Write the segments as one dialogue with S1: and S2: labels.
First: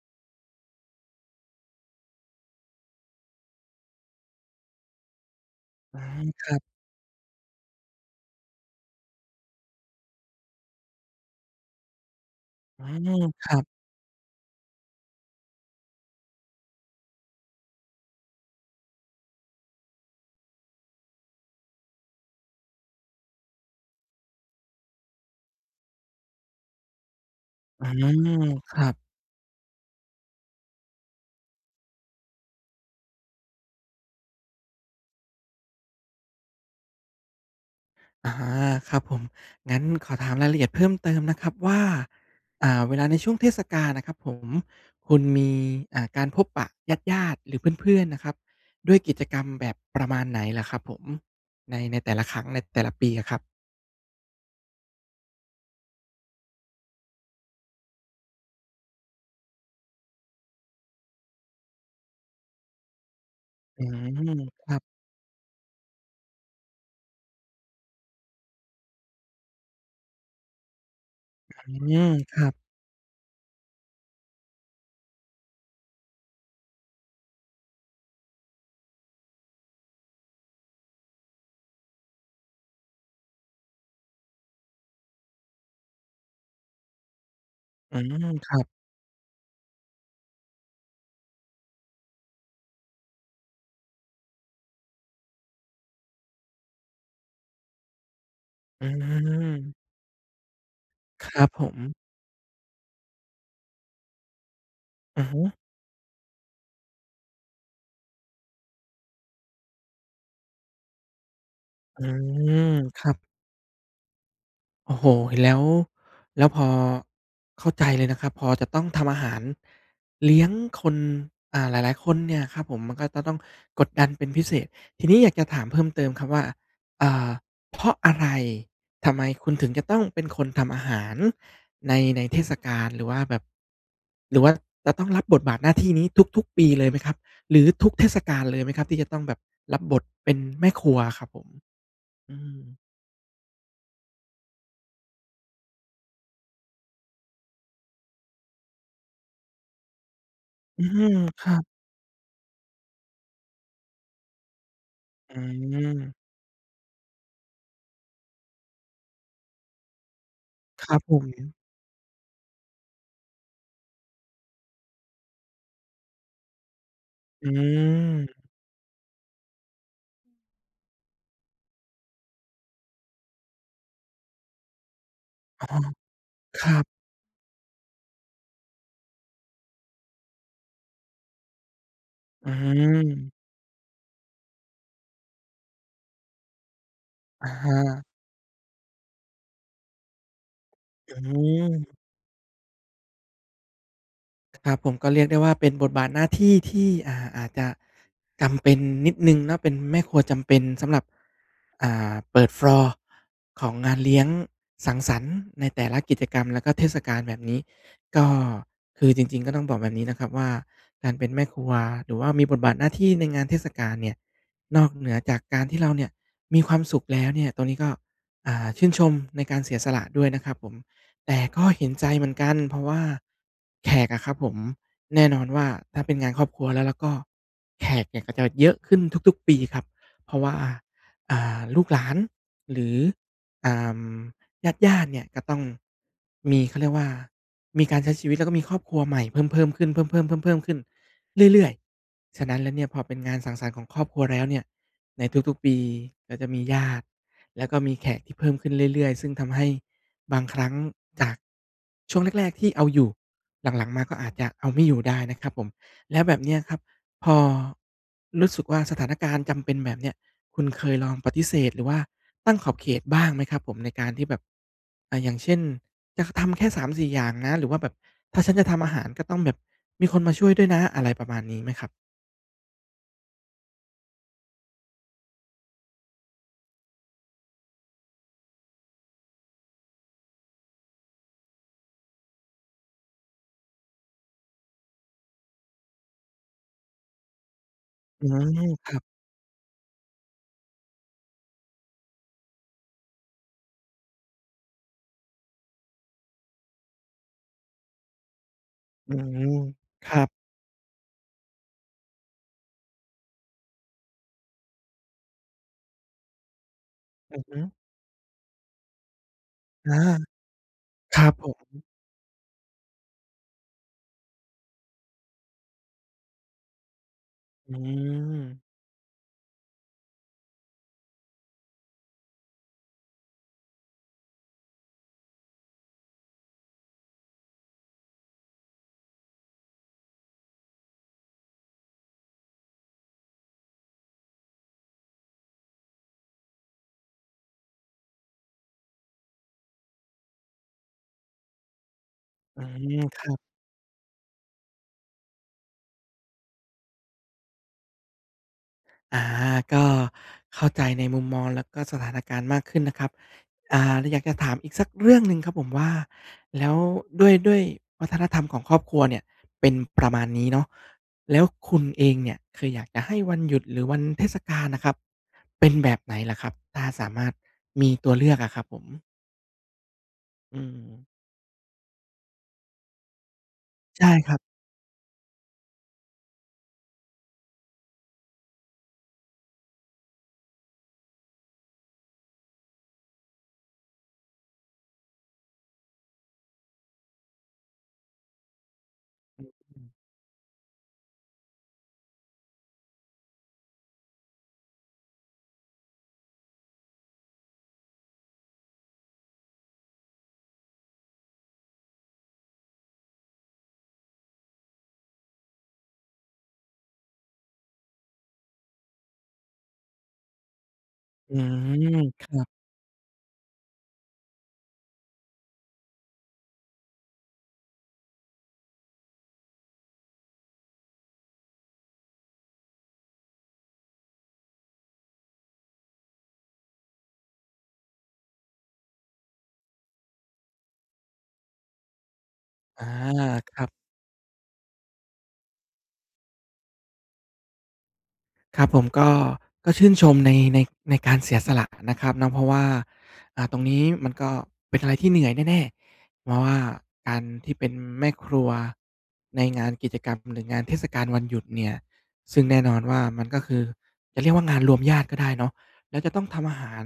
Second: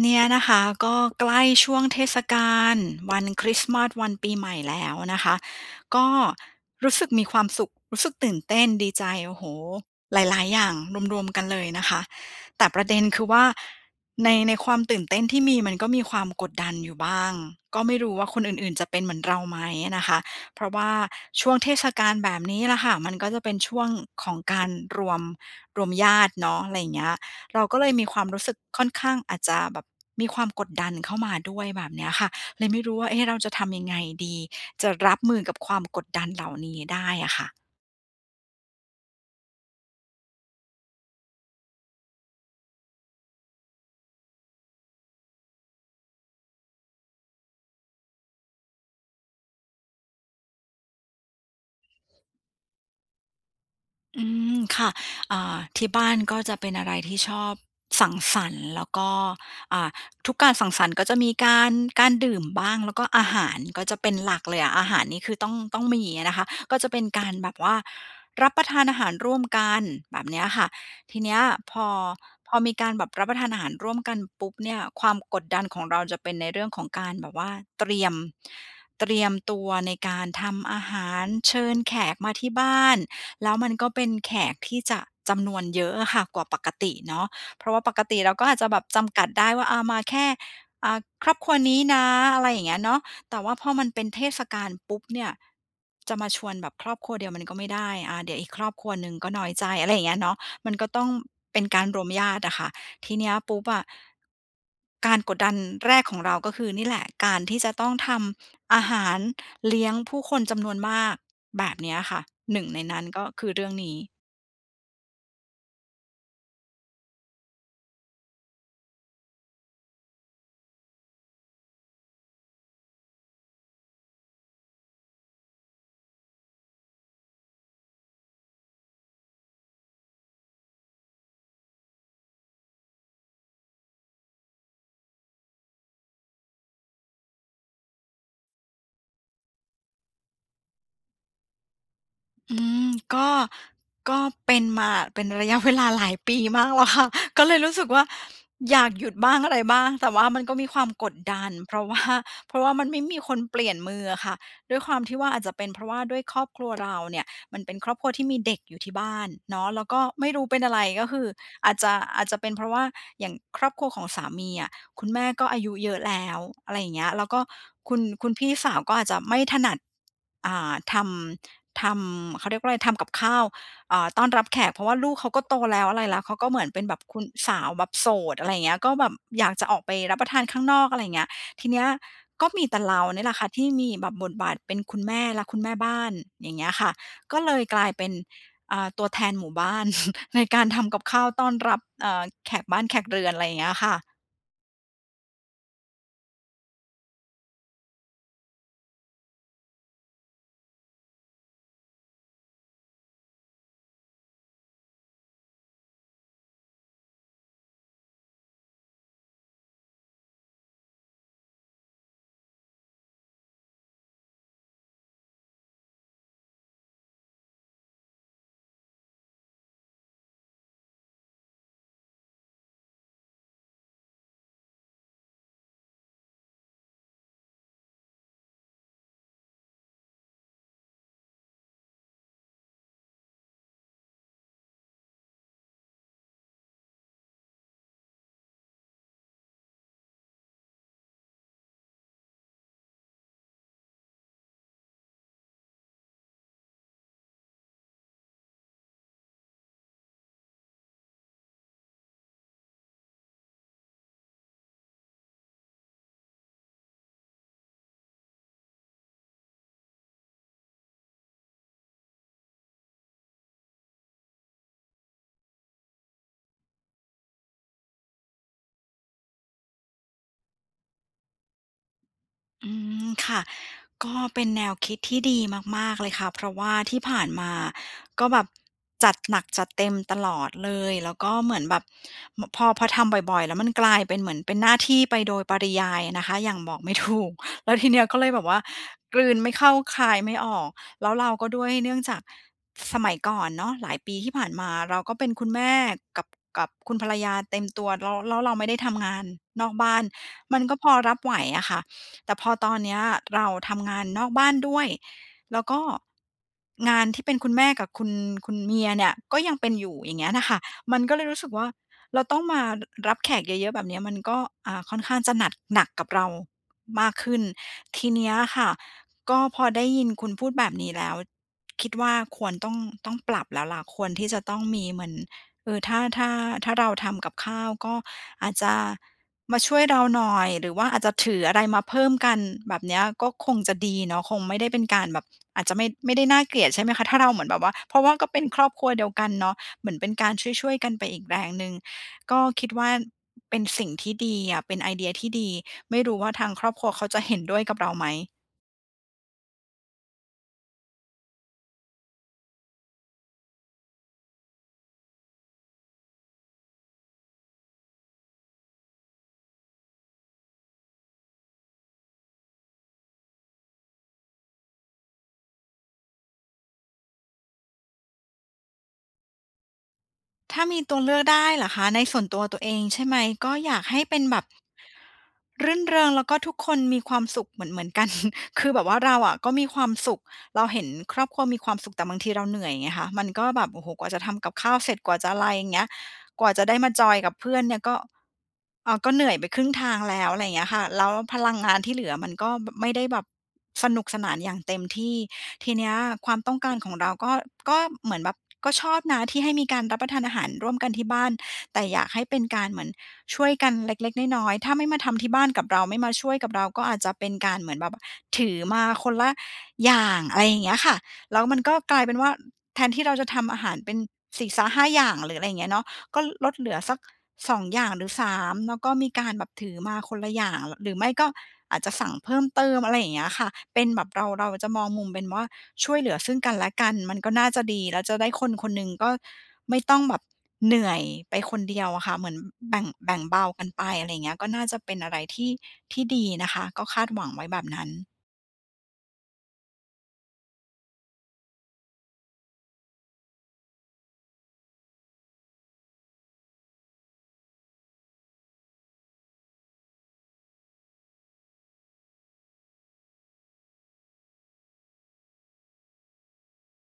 S1: เนี่ยนะคะ ก็ใกล้ช่วงเทศกาลวันคริสต์มาส วันปีใหม่แล้วนะคะ
S2: อ
S1: ก
S2: ื
S1: ็
S2: ม ครับ
S1: รู้สึกมีความสุข รู้สึกตื่นเต้น ดีใจ โอ้โฮ หลาย ๆ อย่างรวม ๆ กันเลยนะคะ แต่ป
S2: อ
S1: ร
S2: ื
S1: ะเด็น
S2: ม
S1: คือว่
S2: ค
S1: า
S2: รับ
S1: ใน ในความตื่นเต้นที่มีมันก็มีความกดดันอยู่บ้าง ก็ไม่รู้ว่าคนอื่น ๆ จะเป็นเหมือนเราไหมนะคะ เพราะว่าช่วงเทศกาลแบบนี้แหละค่ะ มันก็จะเป็นช่วงของการรวม รวมญาติเนาะ อะไรเงี้ย เราก็
S2: อ
S1: เล
S2: ื
S1: ยมีความ
S2: ม
S1: รู้สึก
S2: ค
S1: ค
S2: ร
S1: ่
S2: ั
S1: อน
S2: บ
S1: ข้าง อาจจะแบบมีความกดดันเข้ามาด้วย แบบเนี้ยค่ะ เลยไม่รู้ว่า เอ๊ะ เราจะทำยังไงดี? จะรับมือกับความกดดันเหล่านี้ได้อะค่ะ
S2: อา ครับผม งั้นขอถามรายละเอียดเพิ่มเติมนะครับว่า อ่า เวลาในช่วงเทศกาลน่ะครับผม คุณมี อ่า การพบปะญาติ ๆ หรือเพื่อน ๆ นะครับ ด้วยกิจกรรมแบบประมาณไหนเหรอครับผม? ใน ในแต่ละครั้ง ในแต่ละปีอะครับ
S1: อืม ค่ะ อ่า ที่บ้านก็จะเป็นอะไรที่ชอบสังสรรค์ แล้วก็ อ่า ทุกการสังสรรค์ก็จะมีการ การดื่มบ้าง แล้วก็อาหาร
S2: อ
S1: ก
S2: ื
S1: ็จ
S2: ม
S1: ะเป็นหลักเลย
S2: ค
S1: อะ
S2: รับ
S1: อาหารนี้คือต้อง ต้องมีอะนะคะ ก็จะเป็นการแบบว่ารับประทานอาหารร่วมกัน แบบเนี้ยค่ะ ทีเนี้ย
S2: อ
S1: พอ
S2: ืม ครั
S1: พ
S2: บ
S1: อมีการแบบรับประทานอาหารร่วมกันปุ๊บเนี่ย ความกดดันของเราจะเป็นในเรื่องของการแบบว่าเตรียม เตรียมตัวในการทำอาหาร เชิญแขกมาที่บ้าน แล้วมันก็เป็นแขกที่จะจำนวนเยอะอะค่ะกว่าปกติเนาะ เพราะว่าป
S2: อื
S1: กติเรา
S2: ม
S1: ก็
S2: ค
S1: อ
S2: ร
S1: าจ
S2: ั
S1: จ
S2: บ
S1: ะแบบจำกัดได้ว่า อ่า มาแค่ อ่า ครอบครัวนี้นะ อะไรอย่างเงี้ยเนาะ แต่ว่าพอมันเป็นเทศกาลปุ๊บเนี่ย จะมาชวนแบบครอบครัวเดียวมันก็ไม่ได้ อ่า เดี๋ยวอีกครอบ
S2: อ
S1: ค
S2: ื
S1: รัวหนึ่งก็น้อยใจ
S2: ม
S1: อะไรเงี้ยเนาะ มันก็ต้อง
S2: ครับ
S1: เป
S2: ผ
S1: ็นการ
S2: ม
S1: รวมญาติอะค่ะ ทีเนี้ยปุ๊บอะ กา
S2: อ
S1: ร
S2: ือ
S1: ก
S2: ฮ
S1: ด
S2: ึ
S1: ดันแรกของเราก็คือนี่แหละ การที่จะต้องทำอาหารเลี้ยงผู้คนจำนวนมาก แบบเนี้ย
S2: อื
S1: ค่ะ 1
S2: ม
S1: ในน
S2: ค
S1: ั้น
S2: รั
S1: ก
S2: บ
S1: ็คือเรื่องนี้
S2: โอ้โฮ แล้ว แล้วพอ เข้าใจเลยนะครับ พอจะต้องทำอาหารเลี้ยงคน อ่า หลาย ๆ คนเนี่ยครับผม มันก็จะต้องกดดันเป็นพิเศษ ทีนี้อยากจะถามเพิ่มเติมครับว่า อ่า เพราะอะไร ทำไมคุณถึงจะต้องเป็นคนทำอาหารใน ในเทศกาล หรือว่าแบบ หรือว่าจะต้องรับบทบาทหน้าที่นี้ทุก ๆ ปีเลยไหมครับ หรือทุกเทศกาลเลยไหมครับ ที่จะต้องแบบรับบทเป็นแม่ครัวอะครับผม? อื
S1: อื
S2: ม
S1: ม ก็ ก็เป็นมาเป็นระยะเวลาหลายปีมากแล้วค่ะ ก็เลยรู้สึกว่าอยากหยุดบ้าง อะไรบ้าง แต่ว่ามันก็มีค
S2: อ
S1: ว
S2: ื
S1: ามก
S2: ม
S1: ดด
S2: ค
S1: ั
S2: ร
S1: น
S2: ับ
S1: เพราะ ว่า เพราะว่ามันไม่มีคนเปลี่ยนมืออะค่ะ ด้วยความที่ว่า
S2: อื
S1: อาจจะเป็นเพราะว่า
S2: ม
S1: ด้วยครอบครัวเราเนี่ยมันเป็นครอบครัวที่มีเด็กอยู่ที่บ้านเนาะ แล้วก็ไม่รู้เป็นอะไร
S2: ครับ
S1: ก็
S2: ผ
S1: คือ
S2: ม
S1: อาจจะ อาจจะเป็นเพราะว่าอย่างครอบครัวของสามีอะ คุณแม่ก็อายุเยอะแล้ว อะไรอย่างเงี้ย แล้วก็
S2: อื
S1: คุณ คุณ
S2: ม
S1: พี่สาวก็อาจจะไม่ถนัด อ่า ทำ ทำ เขาเรียกว่าอะไร ทำกับข้าว อ่า ต้อนรับแขก เพราะว่าลูกเขาก็โต
S2: อ๋อ
S1: แล้ว อะไรแล้ว เขาก็เหม
S2: ค
S1: ือน
S2: รั
S1: เป็
S2: บ
S1: นแบบคุณ สาวแบบโสด อะไรอย่างเงี้ย ก็แบบอยากจะออกไปรับประทานข้างนอก อะไรอย่างเงี้ย ทีเนี้ยก็
S2: อื
S1: มีแต่เรานี่แห
S2: ม
S1: ละค่ะที่มีแบบบทบาทเป็นคุณแม่และคุณแม่บ้าน อย่างเงี้ยค่ะ ก็
S2: อะ
S1: เลย
S2: ฮ
S1: กลายเป
S2: ะ
S1: ็น อ่า ตัวแทนหมู่บ้าน ในการทำกับ
S2: อื
S1: ข้าวต้อนรับ
S2: ม
S1: เอ่อ แขกบ้านแขกเรือน อะไรอย่างเงี้ยค่ะ
S2: ครับผม ก็เรียกได้ว่าเป็นบทบาทหน้าที่ที่ อ่า อาจจะจำเป็นนิดหนึ่งเนาะ เป็นแม่ครัวจำเป็นสำหรับ อ่า เปิด ฟลอร์ ของงานเลี้ยงสังสรรค์ในแต่ละกิจกรรม แล้วก็เทศกาลแบบนี้ ก็คือจริง ๆ ก็ต้องบอกแบบนี้นะครับว่า การเป็นแม่ครัว หรือว่ามีบทบาทหน้าที่ในงานเทศกาลเนี่ย นอกเหนือจากการที่เราเนี่ยมีความสุขแล้วเนี่ย ตรงนี้ก็ อ่า ชื่นชมในการเสียสละด้วยนะครับผม แต่ก็เห็นใจเหมือนกัน เพราะว่าแขกอะครับผม แน่นอนว่าถ้าเป็นงานครอบครัวแล้วล่ะก็ แขกเนี่ยก็จะเยอะขึ้นทุก ๆ ปีครับ เพราะว่า อ่า ลูกหลาน หรือ อ่า ญาติ ๆ เนี่ยก็ต้องมี เขาเรียกว่ามีการใช้ชีวิต แล้วก็มีครอบครัวใหม่เพิ่ม ๆ ขึ้น เพิ่ม ๆ ๆ ๆ ขึ้นเรื่อย ๆ ฉะนั้นแล้วเนี่ยพอเป็นงานสังสรรค์ของครอบครัวแล้วเนี่ย ในทุก ๆ ปีก็จะมีญาติ แล้วก็มีแขกที่เพิ่มขึ้นเรื่อย ๆ ซึ่งทำให้บางครั้งจากช่วงแรก ๆ ที่เอาอยู่ หลัง ๆ มาก็อาจจะเอาไม่อยู่ได้นะครับผม แล้วแบบเนี้ยครับ พอรู้สึกว่าสถานการณ์จำเป็นแบบเนี้ย คุณเคยลองปฏิเสธ หรือว่าตั้งขอบเขตบ้างไหมครับผม ในการที่แบบ อา อย่างเช่น อยากทำแค่ 3-4 อย่างนะ หรือว่าแบบถ้าฉันจะทำอาหาร ก็ต้องแบบมีคนมาช่วยด้วยนะ อะไรประมาณนี้ไหมครับ?
S1: อืม ค่ะ ก็เป็นแนวคิดที่ดีมาก ๆ เลยค่ะ เพราะว่าที่ผ่านมาก็แบบจัดหนักจัดเต็มตลอดเลย แล้วก็เหมือนแบบ ม พอ พอทำบ่อย ๆ แล้วมันกลายเป็นเหมือนเป็นหน้าที่ไปโดยปริยายอะนะคะ อย่างบอกไม่ ถูก แล้วทีเนี้ยก็
S2: อ
S1: เล
S2: ื
S1: ยแบบว่า
S2: อ ครับ
S1: กลืนไม่เข้าคายไม่ออก แล้วเราก็ด้วยเนื่องจากสมัยก่อนเนาะ หลายปีที่ผ่านมา เราก็เป็นคุณแม่กับ กับคุณภรรยาเต็มตัว แล้ว-แล้วเราไม่ได้ทำง
S2: อื
S1: าน
S2: ม
S1: นอกบ้าน
S2: ครับ
S1: มันก็พอรับไหวอะค่ะ แต่พอตอนเนี้ยเราทำงานนอกบ้านด้วย แล้วก็งานที่เป็
S2: อื
S1: น
S2: อ
S1: คุ
S2: ฮ
S1: ณแม่
S2: ึ
S1: กับคุณ คุณเมียเนี่ยก็ยังเป็นอย
S2: อ
S1: ู
S2: า
S1: ่ อย่างเงี้ยน่ะค่ะ มันก
S2: ค
S1: ็เ
S2: ร
S1: ล
S2: ั
S1: ย
S2: บ
S1: รู้
S2: ผ
S1: สึกว่า
S2: ม
S1: เราต้องมา ร รับแขกเยอะ ๆ แบบเนี้ย มันก็ อ่า ค่อนข้างจะหนัด หนักกับเรามากขึ้น
S2: อื
S1: ทีเนี้ยค
S2: อ
S1: ่ะ ก็พอได้ยินคุณพูดแบบนี้แล้ว คิดว่าควรต้อง ต้องปรับแล้วแหละ ควรที่จะต้องมีเหมือน เออ ถ้า ถ้า ถ้าเราทำกับข้าว ก็อาจจะมาช่วยเราหน่อย หรือว่าอาจจะถืออะไรมาเพิ่มกัน แบบเนี้ยก็คงจะดีเนาะ คงไม่ได้เป็นการแบบ อาจจะไม่ ไม่ได้น่าเกลียด ใช่ไหมคะ ถ้าเราเหมือนแบบว่า เพราะว่าก็เป็นครอบครัวเดียวกันเนาะ เหมือนเป็นการช่วย ๆ กันไปอีกแรงหนึ่ง ก็
S2: อื
S1: คิดว่า
S2: ม ครับ
S1: เป็นสิ่งที่ดีอะ เป็นไอเดียที่ดี ไม่รู้ว่าทางครอบครัวเขาจะเห็นด้วยกับเราไหม?
S2: อา ก็เข้าใจในมุมมองและสถานการณ์มากขึ้นนะครับ อ่า เลยอยากจะถาม อีกสักเรื่องหนึ่งครับผมว่า แล้วด้วย ด้วยวัฒนธรรมของครอบครัวเนี่ย เป็นประมาณนี้เนาะ แล้วคุณเองเนี่ย เคยอยากจะให้วันหยุด หรือวันเทศกาลน่ะครับ เป็นแบบไหนเหรอครับ? ถ้าสามารถมีตัวเลือกอะครับผม
S1: ถ
S2: อื
S1: ้ามีตัว
S2: ม
S1: เลือกได้เหรอคะ ในส่วนตัวตัวเองใช่ไหม? ก็อยากให
S2: ใ
S1: ้
S2: ช่
S1: เป็น
S2: คร
S1: แ
S2: ั
S1: บ
S2: บ
S1: บ รื่นเริง แล้วก็ทุกคนมีความสุขเหมือน ๆ กัน คือแบบว่าเราอะก็มีความสุข เราเห็นครอบครัวมีความสุข แต่บางทีเราเหนื่อยไงคะ มันก็แบบ โอ้โฮ กว่าจะทำกับข้าวเสร็จ กว่าจะอะไร อย่างเงี้ย กว่าจะได้มาจอยกับเพื่อนเนี่ย ก็ อ่า ก็เหนื่อย
S2: อื
S1: ไป
S2: อ
S1: ครึ่ง
S2: อื
S1: ท
S2: อ
S1: างแล้ว อะไรอย่างเงี้ยค่ะ แล้วพลังงานที่เหลือมันก็ บ ไม่ได้แบบสนุกสนานอย่างเต็มที่ ทีเนี้ย ความต้องการของเรา ก็ ก็เหมือนแบบ ก็ชอบนะ ที่ให้มีการรับประทานอาหารร่วมกันที่บ้าน แต่อยากให้เป็นการเหมือนช่วยกันเล็ก ๆ น้อย ๆ ถ้าไม่มาทำที่บ้านกับเรา ไม่มาช่วยกับเรา ก็อาจจะเป็นการเหมือนแบบถือมาคนละอย่าง อะไรอย่างเงี้ยค่ะ
S2: อื
S1: แล้วมันก็
S2: ม
S1: กลายเป็น
S2: ค
S1: ว่า
S2: รับ
S1: แทนที่เราจะทำอาหารเป็นสี่ซ้าห้าอย่าง หรืออะไรอย่างเงี้ยเนาะ ก็ลดเหลือสัก 2 อย่าง หรือ 3 แล้วก็มีการแบบถือมาคนละอย่าง หรือไม่ก็อาจจะสั่งเพิ่มเติม อะไรอย่างเงี้ยค่ะ เป็นแบบเรา เราจะมองมุมเป็นว่าช่วยเหลือซึ่งกันและกัน มันก็น่าจะดี แล้วจะได้ คนคนหนึ่ง ก็ไม่ต้องแบบเหนื่อยไปคนเดียวอะค่ะ เหมือนแบ
S2: อ
S1: ่
S2: า
S1: ง แบ่งเบา
S2: คร
S1: ก
S2: ั
S1: ัน
S2: บ
S1: ไป อะไรอย่างเงี้ย ก็น่าจะเป็นอะไรที่ ที่ดีนะคะ ก็คาดหวังไว้แบบนั้น
S2: ครับผมก็ ก็ชื่นชมใน ใน ในการเสียสละนะครับเนาะ เพราะว่า อ่า ตรงนี้มันก็เป็นอะไรที่เหนื่อยแน่ ๆ เพราะว่าการที่เป็นแม่ครัวในงานกิจกรรม หรืองานเทศกาลวันหยุดเนี่ย ซึ่งแน่นอนว่ามันก็คือ จะเรียกว่างานรวมญาติก็ได้เนาะ แล้วจะต้องทำอาหาร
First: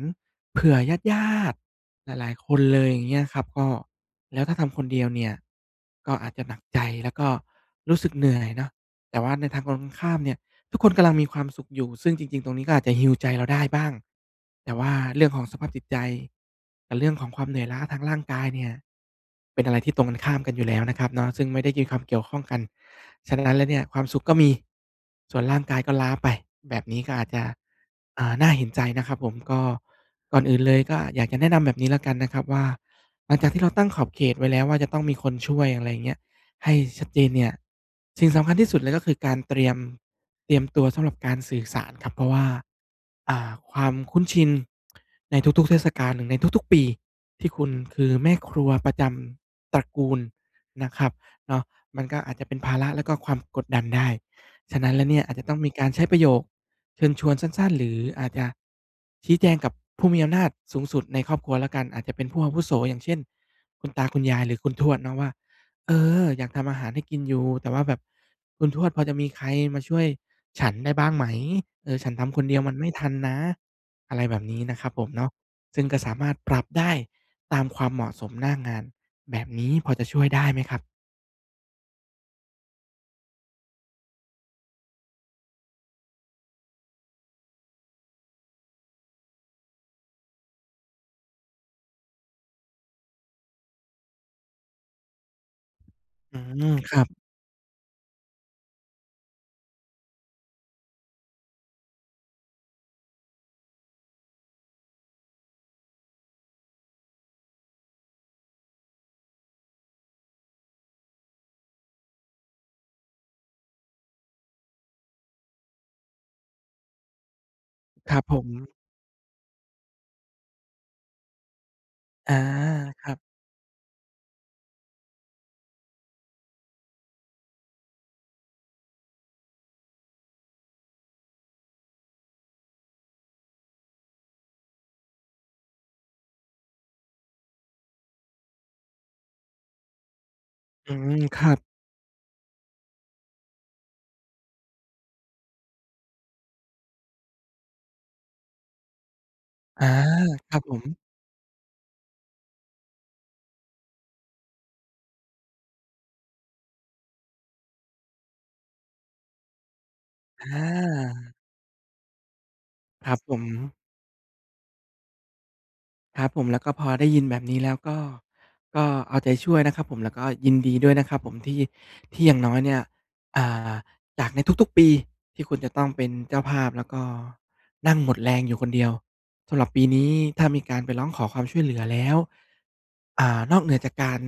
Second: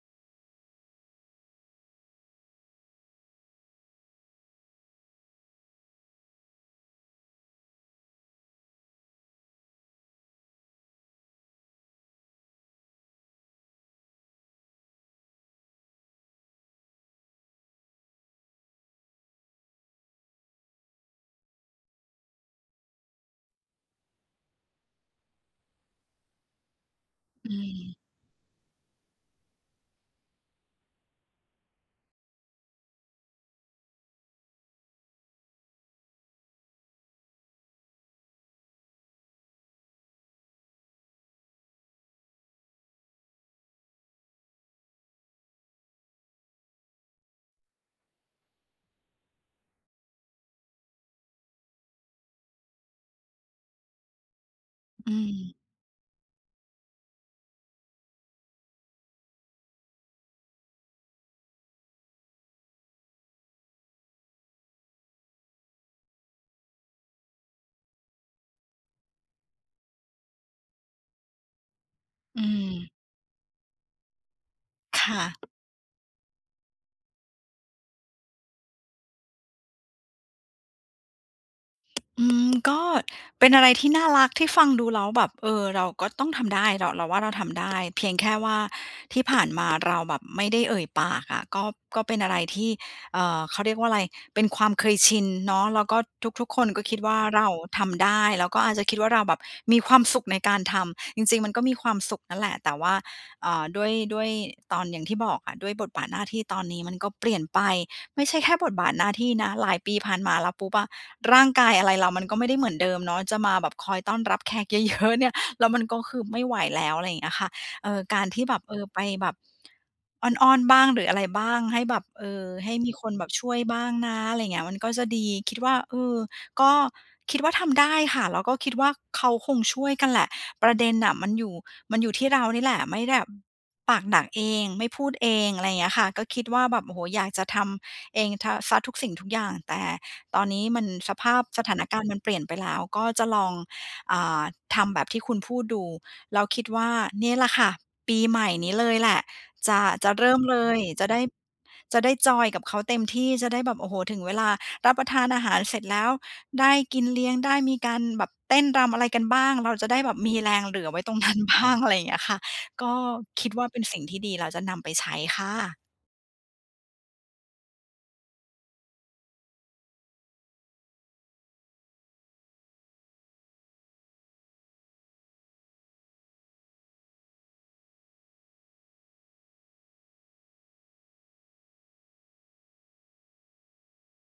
S2: เผื่อญาติ ๆ หลาย ๆ คนเลยอย่างเงี้ยครับ ก็ แล้วถ้าทำคนเดียวเนี่ย ก็อาจจะหนักใจ แล้วก็รู้สึกเหนื่อยเนาะ แต่ว่าในทางตรงข้ามเนี่ย ทุกคนกำลังมีความสุขอยู่ ซึ่งจริง ๆ ตรงนี้ก็อาจจะ Heal ใจเราได้บ้าง แต่ว่าเรื่องของสภาพจิตใจ กับเรื่องของความเหนื่อยล้าทางร่างกายเนี่ย เป็นอะไรที่ตรงกันข้ามกันอยู่แล้วนะครับเนาะ ซึ่งไม่ได้มีความเกี่ยวข้องกัน ฉะนั้นแล้วเนี่ย ความสุขก็มี ส่วนร่างกายก็ล้าไป แบบนี้ก็อาจจะ
S1: อืม
S2: อ่า น่าเห็นใจนะครับผม ก็ก่อนอื่นเลย ก็อยากจะแนะนำแบบนี้แล้วกันนะครับว่า หลังจากที่เราตั้งขอบเขตไว้แล้วว่า จะต้องมีคนช่วย อะไรอย่างเงี้ย ให้ชัดเจนเนี่ย สิ่งสำคัญที่สุดเลย ก็คือการเตรียม เตรียมตัวสำหรับการสื่อสารครับเพราะว่า อ่า ความคุ้นชิน ในทุก ๆ เทศกาลหรือในทุก ๆ ปี ที่คุณคือ แม่ครัวประจำตระกูลนะครับเนาะ มันก็อาจจะเป็นภาระแล้วก็ความกดดันได้ ฉะนั้นแล้ว
S1: อื
S2: เนี่ยอาจจะ
S1: ม
S2: ต้องมีการใช้ประโยคเชิญชวนสั้น ๆ หรืออาจจะชี้แจงกับผู้มีอำนาจสูงสุดในครอบครัวแล้วกัน อาจจะเป็นผู้อาวุโส อย่างเช่น คุณตาคุณยายหรือคุณทวดเนาะว่า "เออ อยากทำอาหารให้กินอยู่ แต่ว่าแบบคุณทวดพอจะมีใครมาช่วยฉันได้บ้างไหม เออ ฉันทำ
S1: อ
S2: ค
S1: ื
S2: นเดียวมันไม
S1: ม
S2: ่ทันนะ" อะไรแบบนี้นะครับ
S1: ค
S2: ผม
S1: ่
S2: เนาะ
S1: ะ
S2: ซึ่งก็สามารถปรับได้ตามความเหมาะสมหน้างาน แบบนี้พอจะช่วยได้ไหมครับ?
S1: อืม ก็เป็นอะไรที่น่ารัก ที่ฟังดูแล้วแบบ เออ เราก็ต้องทำได้ เรา เราว่าเราทำได้ เพียงแค่ว่าที่ผ่านมาเราแบบไม่ได้เอ่ยปากอะ ก็ ก็เป็นอะไรที่ เอ่อ เขาเรียกว่าอะไร เป็นความเคยชินเนาะ แล้วก็
S2: อื
S1: ทุก ๆ คน
S2: ม
S1: ก็
S2: ค
S1: คิ
S2: ร
S1: ด
S2: ับ
S1: ว่าเราทำได้ แล้วก็อาจจะคิดว่าเราแบบมีความสุขในการทำ จริง ๆ มันก็มีความสุขนั่นแหละ แต่ว่า เอ่อ ด้วย ด้วยตอน อย่างที่บอกอะ ด้วยบทบาทหน้าที่ตอนนี้มันก็เปลี่ยนไป ไม่ใช่แค่บทบาทหน้าที่นะ หลายปีผ่านมาแล้วปุ๊บอะ ร่างกายอะไรเรามันก็ไม่ได้เหมือนเดิมเนาะ จะมาแบบคอยต้อนรับแขก เยอะ ๆ เนี่ย แล้วมันก็คือไม่ไหวแล้ว อะไรเงี้ยค่ะ เออ
S2: คร
S1: ก
S2: ั
S1: า
S2: บ
S1: ร
S2: ผ
S1: ที่แบบ
S2: ม
S1: เออ ไปแบบอ้อน ๆ บ้าง หรืออะไรบ้าง ให้แบบ เอ
S2: อา
S1: อ ให้มี
S2: ค
S1: ค
S2: รั
S1: น
S2: บ
S1: แบบช่วยบ้างนะ อะไรเงี้ย มันก็จะดี คิดว่า เออ ก็คิดว่าทำได้ค่ะ แล้วก็คิดว่าเขาคงช่วยกันแหละ ประเด็นน่ะมันอยู่ มันอยู่ที่เรานี่แหละ ไม่ได้แบบ ปากหนักเอง ไม่พูดเอง อะไรเงี้ยค่ะ ก็คิดว่าแบบ โอ้โฮ อยากจะทำเอง ท สักทุกสิ่ง ทุกอย่าง แต่ตอนนี้มัน
S2: อื
S1: ส
S2: ม
S1: ภา
S2: ค
S1: พ
S2: รับ
S1: สถานการณ์มันเปลี่ยนไปแล้ว ก็จะลอง อ่า ทำแบบที่คุณพูดดู แล้วคิดว่าเนี่ยแหละค่ะ ปีใหม่นี้เลยแหละ จะ
S2: อา
S1: จะเริ่ม
S2: คร
S1: เ
S2: ั
S1: ล
S2: บผ
S1: ย
S2: ม
S1: จะได้ จะได้จอยน์กับเขาเต็มที่ จะได้แบบ โอ้โฮ ถึงเวลารับประทานอาหารเสร็จแล้ว ได้กินเลี้ยง ได้มีการแบบเต้นรำอะไรกันบ้าง เราจะได้แบบมี
S2: อ
S1: แรงเหลือไว้ตรง น
S2: า
S1: ั้นบ้าง อะไรอย่างเงี้ยค่ะ ก็
S2: ครับผ
S1: คิดว่า
S2: ม
S1: เป็นสิ่งที่ดีแล้วจะนำไปใช้ค่ะ
S2: ครับผม แล้วก็พอได้ยินแบบนี้แล้ว ก็ ก็เอาใจช่วยนะครับผม แล้วก็ยินดีด้วยนะครับผมที่ ที่อย่างน้อยเนี่ย อ่า จากในทุก ๆ ปี ที่คุณจะต้องเป็นเจ้าภาพ แล้วก็นั่งหมดแรงอยู่คนเดียว สำหรับปีนี้ ถ้ามีการไปร้องขอความช่วยเหลือแล้ว อ่า นอกเหนือจากการ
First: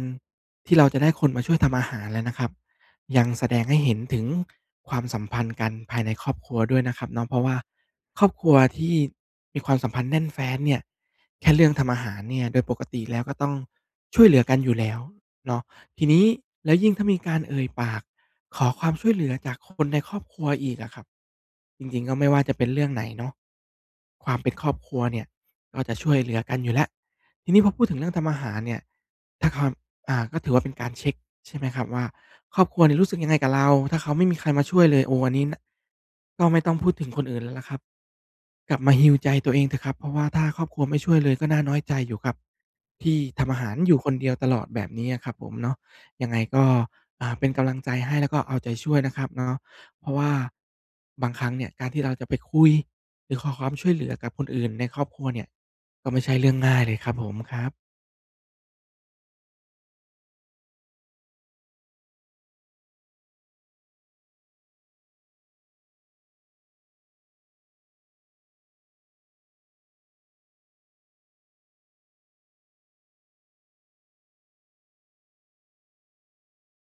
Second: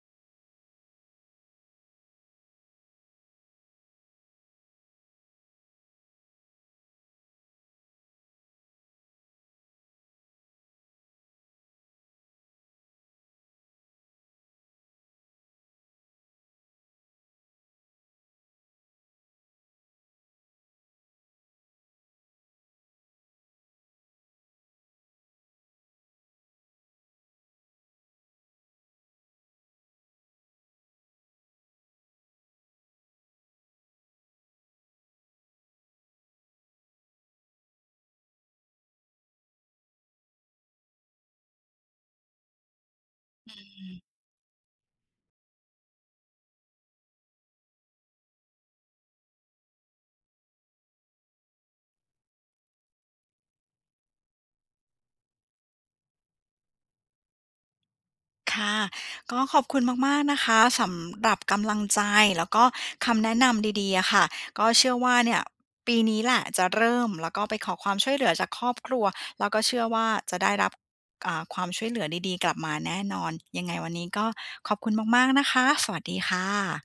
S2: ที่เราจะได้คนมาช่วยทำอาหารแล้วนะครับ ยัง แสดงให้เห็นถึงความสัมพันธ์กันภายใน ครอบครัวด้วยนะครับเนาะ เพราะว่าครอบครัวที่มีความสัมพันธ์แน่นแฟ้นเนี่ย แค่เรื่องทำอาหารเนี่ยโดยปกติแล้วก็ต้องช่วยเหลือกันอยู่แล้วเนาะ ทีนี้แล้วยิ่งถ้ามีการเอ่ยปากขอความช่วยเหลือจากคนในครอบครัวอีกอะครับ จริง ๆ ก็ไม่ว่าจะเป็นเรื่องไหนเนาะ ความเป็นครอบครัวเนี่ยก็จะช่วยเหลือกันอยู่แล้ว ทีนี้พอพูดถึงเรื่องทำอาหารเนี่ย ถ้าความ อ่า ก็ถือว่าเป็นการเช็กใช่ไหมครับว่าครอบครัวเนี่ยรู้สึกยังไงกับเรา ถ้าเขาไม่มีใครมาช่วยเลย โอ้ อันนี้ น ก็ไม่ต้อง พูดถึงคนอื่นแล้วแหละครับ กลับมา Heal ใจตัวเองเถอะครับ เพราะว่าถ้าครอบครัวไม่ช่วยเลยก็น่าน้อยใจอยู่ครับ ที่ทำอ
S1: อ
S2: าหาร
S1: ื
S2: อยู
S1: ม
S2: ่คนเดียวตลอดแบบนี้อะครับผมเนาะ ยังไงก็ อ่า เป็นกำลังใจให้ แล้วก็เอาใจช่วยนะครับเนาะ เพราะว่าบางครั้งเนี่ยการที่เราจะไปคุย หรือขอความช่วยเหลือกับคนอื่นในครอบครัวเนี่ยก็ไม่ใช่เรื่องง่ายเลยครับผม ครับ
S1: ค่ะ ก็ขอบคุณมาก ๆ นะคะ สำหรับกำลังใจ แล้วก็คำแนะนำดี ๆ อะค่ะ ก็เชื่อว่าเนี่ย ปีนี้แหละจะเริ่ม แล้วก็ไปขอความช่วยเหลือจากครอบครัว แล้วก็เชื่อว่าจะได้รับ อ่า ความช่วยเหลือดี ๆ กลับมาแน่นอน ยังไงวันนี้ก็ขอบคุณมาก ๆ นะคะ สวัสดีค่ะ